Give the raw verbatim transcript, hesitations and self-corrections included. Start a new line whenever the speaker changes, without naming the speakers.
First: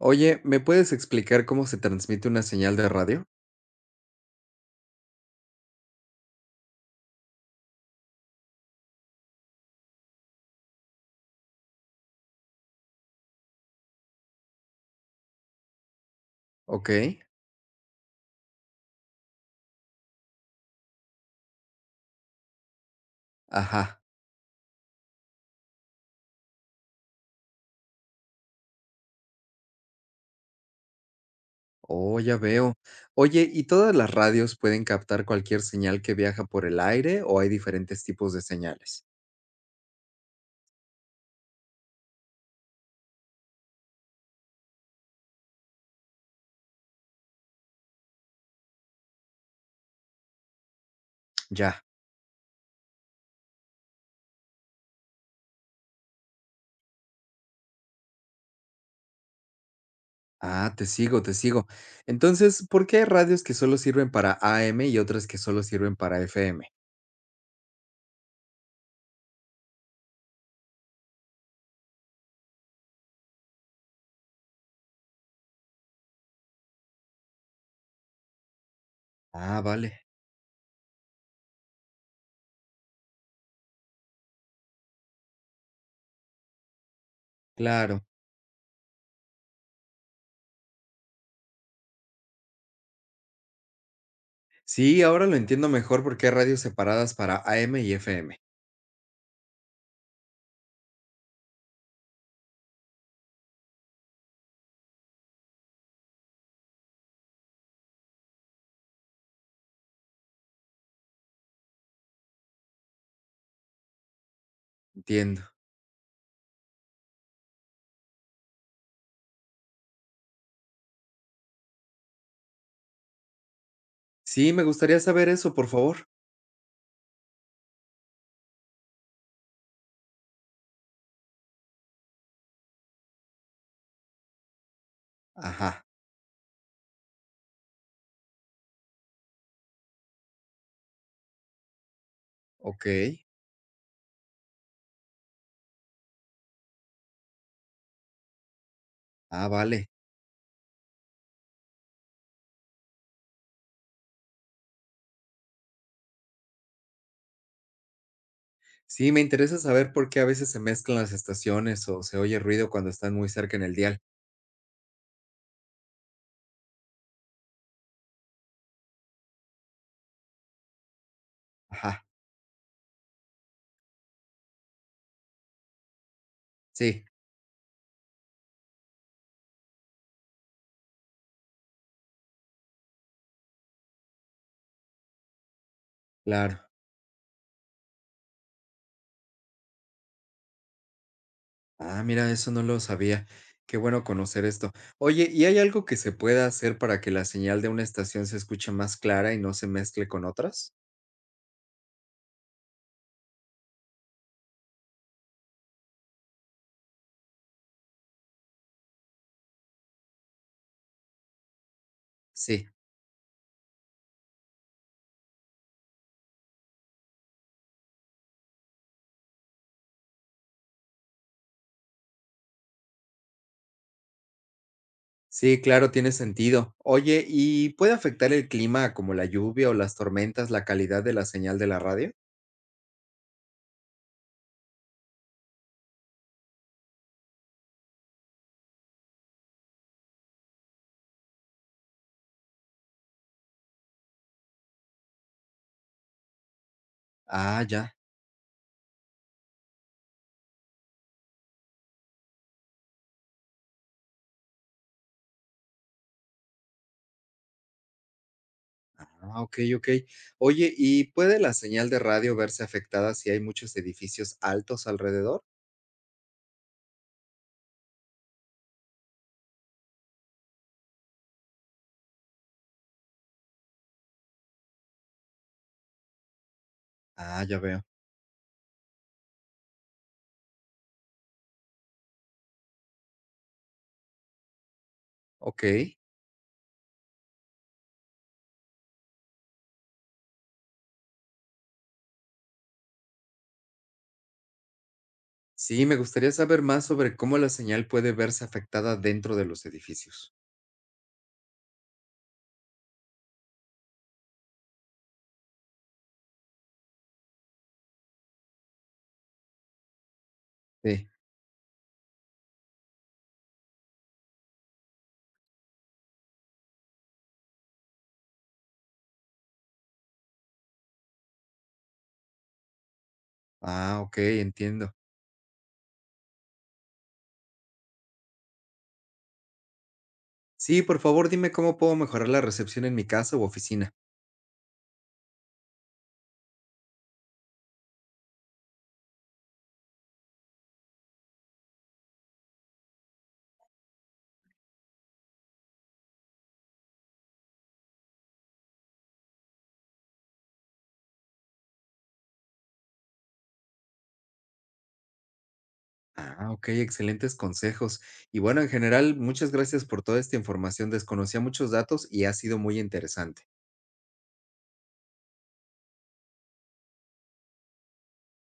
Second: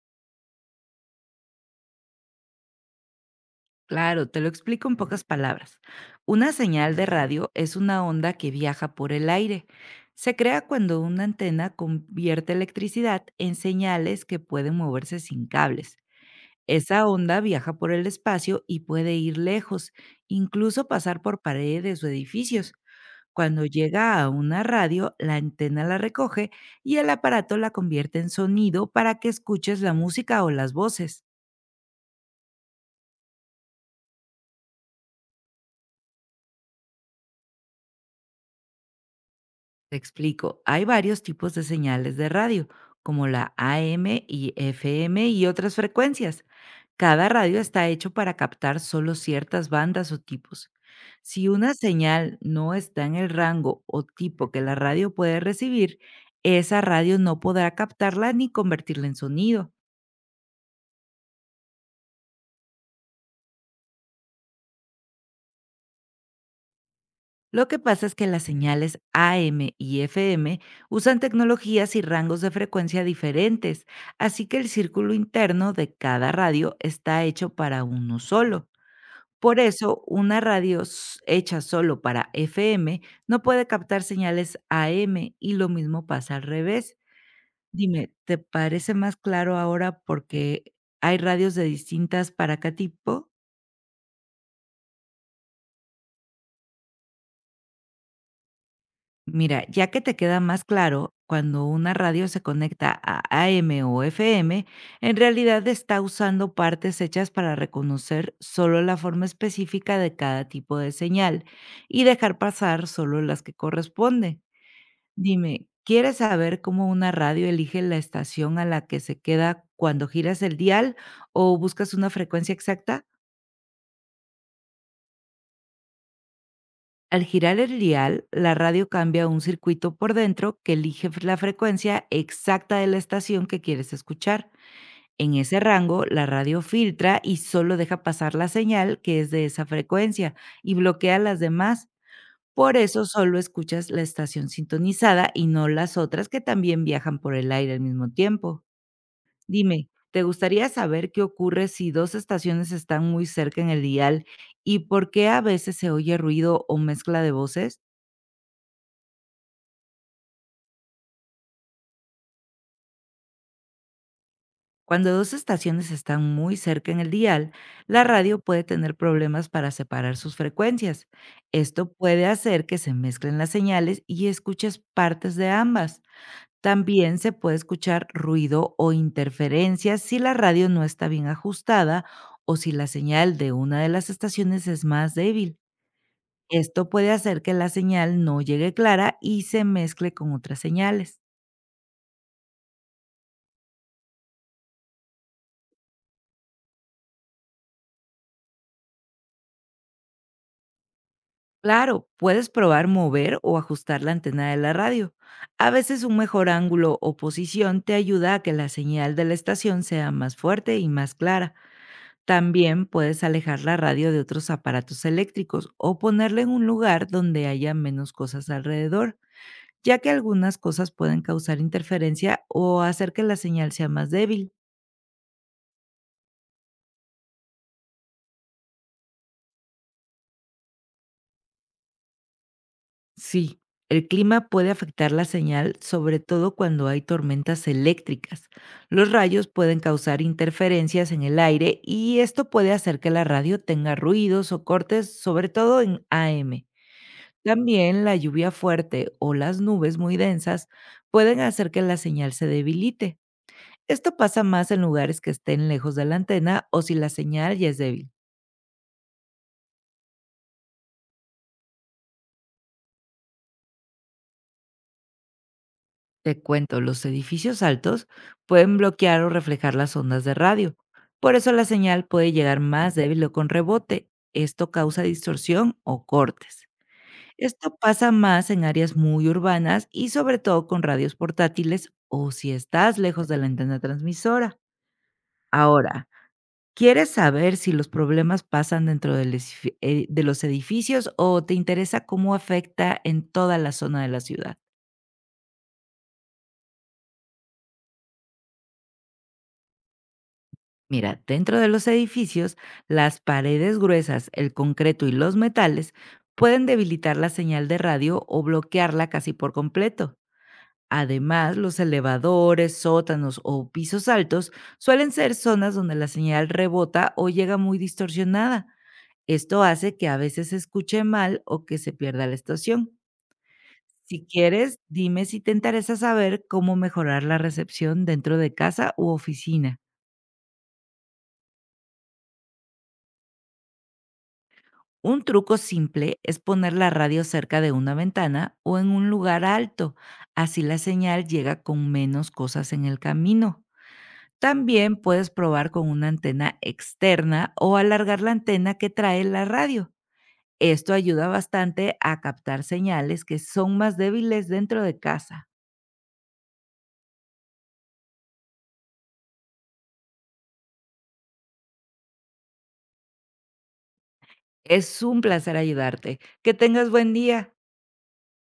Oye, ¿me puedes explicar cómo se transmite una señal de radio?
Claro, te lo explico en pocas palabras. Una señal de radio es una onda que viaja por el aire. Se crea cuando una antena convierte electricidad en señales que pueden moverse sin cables.
Ok,
Esa onda viaja por el espacio y puede ir lejos, incluso pasar por paredes o edificios. Cuando
ajá.
llega a una radio, la antena la recoge y el aparato la convierte en sonido para que escuches la música o las voces.
Oh, ya veo. Oye, ¿y todas las radios pueden captar cualquier señal que viaja por el aire o hay diferentes tipos de señales?
Te explico, hay varios tipos de señales de radio, como la A M y F M y otras frecuencias. Cada radio está hecho para captar solo ciertas bandas o tipos. Si una
Ya.
señal no está en el rango o tipo que la radio puede recibir, esa radio no podrá captarla ni convertirla en sonido.
Ah, te sigo, te sigo. Entonces, ¿por qué hay radios que solo sirven para A M y otras que solo sirven para F M?
Lo que pasa es que las señales A M y F M usan tecnologías y rangos de frecuencia diferentes, así que el círculo interno de cada radio está hecho para uno solo. Por
Ah,
eso,
vale,
una radio s- hecha solo para F M no puede captar señales A M y lo mismo pasa al revés.
claro.
Dime, ¿te parece más claro ahora porque hay radios de distintas para cada tipo?
Sí, ahora lo entiendo mejor porque hay radios separadas para A M y F M.
Mira, ya que te queda más claro, cuando una radio se conecta a AM o F M, en realidad está usando partes hechas para reconocer solo la forma específica de cada tipo de señal y dejar pasar solo las que corresponden.
Entiendo.
Dime, ¿quieres saber cómo una radio elige la estación a la que se queda cuando giras el dial o buscas una frecuencia exacta?
Sí, me gustaría saber eso, por favor.
Al girar el dial, la radio cambia a un circuito por dentro que elige la frecuencia exacta de la estación que quieres escuchar. En ese
Ajá,
rango, la radio filtra y solo deja pasar la señal que es de esa frecuencia y bloquea las demás. Por
ok.
eso solo escuchas la estación sintonizada y no las otras que también viajan por el aire al mismo tiempo.
Ah,
Dime,
vale.
¿te gustaría saber qué ocurre si dos estaciones están muy cerca en el dial y por qué a veces se oye ruido o mezcla de voces?
Sí, me interesa saber por qué a veces se mezclan las estaciones o se oye ruido cuando están muy cerca en el dial.
Cuando dos estaciones están muy cerca en el dial, la radio puede tener problemas para separar sus frecuencias. Esto
Ajá,
puede hacer que se mezclen las señales y escuches partes de ambas.
sí,
También se puede escuchar ruido o interferencias si la radio no está bien ajustada o si la señal de una de las estaciones es más débil.
claro.
Esto puede hacer que la señal no llegue clara y se mezcle con otras señales.
Ah, mira, eso no lo sabía. Qué bueno conocer esto. Oye, ¿y hay algo que se pueda hacer para que la señal de una estación se escuche más clara y no se mezcle con otras?
Claro, puedes probar mover o ajustar la antena de la radio. A veces un mejor ángulo o posición te ayuda a que la señal de la estación sea más fuerte y más clara.
Sí,
También puedes alejar la radio de otros aparatos eléctricos o ponerla en un lugar donde haya menos cosas alrededor, ya que algunas cosas pueden causar interferencia o hacer que la señal sea más débil.
sí, claro, tiene sentido. Oye, ¿y puede afectar el clima como la lluvia o las tormentas la calidad de la señal de la radio?
Sí, el clima puede afectar la señal, sobre todo cuando hay tormentas eléctricas. Los rayos pueden causar interferencias en el aire y esto puede hacer que la radio tenga ruidos o cortes, sobre todo en A M.
Ah, ya.
También la lluvia fuerte o las nubes muy densas pueden hacer que la señal se debilite. Esto pasa más en lugares que estén lejos de la antena o si la señal ya es débil.
Ah, okey, okey. Oye, ¿y puede la señal de radio verse afectada si hay muchos edificios altos alrededor?
Te cuento, los edificios altos pueden bloquear o reflejar las ondas de radio. Por eso la señal puede llegar más débil o con rebote. Esto causa distorsión o cortes.
Ah, ya
Esto
veo.
pasa más en áreas muy urbanas y sobre todo con radios portátiles o si estás lejos de la antena transmisora.
Okey.
Ahora, ¿quieres saber si los problemas pasan dentro del edifi- eh, de los edificios o te interesa cómo afecta en toda la zona de la ciudad?
Sí, me gustaría saber más sobre cómo la señal puede verse afectada dentro de los edificios.
Mira, dentro de los edificios, las paredes gruesas, el concreto y los metales pueden debilitar la señal de radio o bloquearla casi por completo.
Sí.
Además, los elevadores, sótanos o pisos altos suelen ser zonas donde la señal rebota o llega muy distorsionada. Esto hace que a veces se escuche mal o que se pierda la estación.
Ah,
Si
okey,
quieres,
entiendo.
dime si te interesa saber cómo mejorar la recepción dentro de casa u oficina.
Sí, por favor, dime cómo puedo mejorar la recepción en mi casa u oficina.
Un truco simple es poner la radio cerca de una ventana o en un lugar alto, así la señal llega con menos cosas en el camino. También puedes probar con una antena externa o alargar la antena que trae la radio. Esto ayuda bastante a captar señales que son más débiles dentro de casa.
Ah, okey, excelentes consejos. Y bueno, en general, muchas gracias por toda esta información. Desconocía muchos datos y ha sido muy interesante.
Es un placer ayudarte. Que tengas buen día.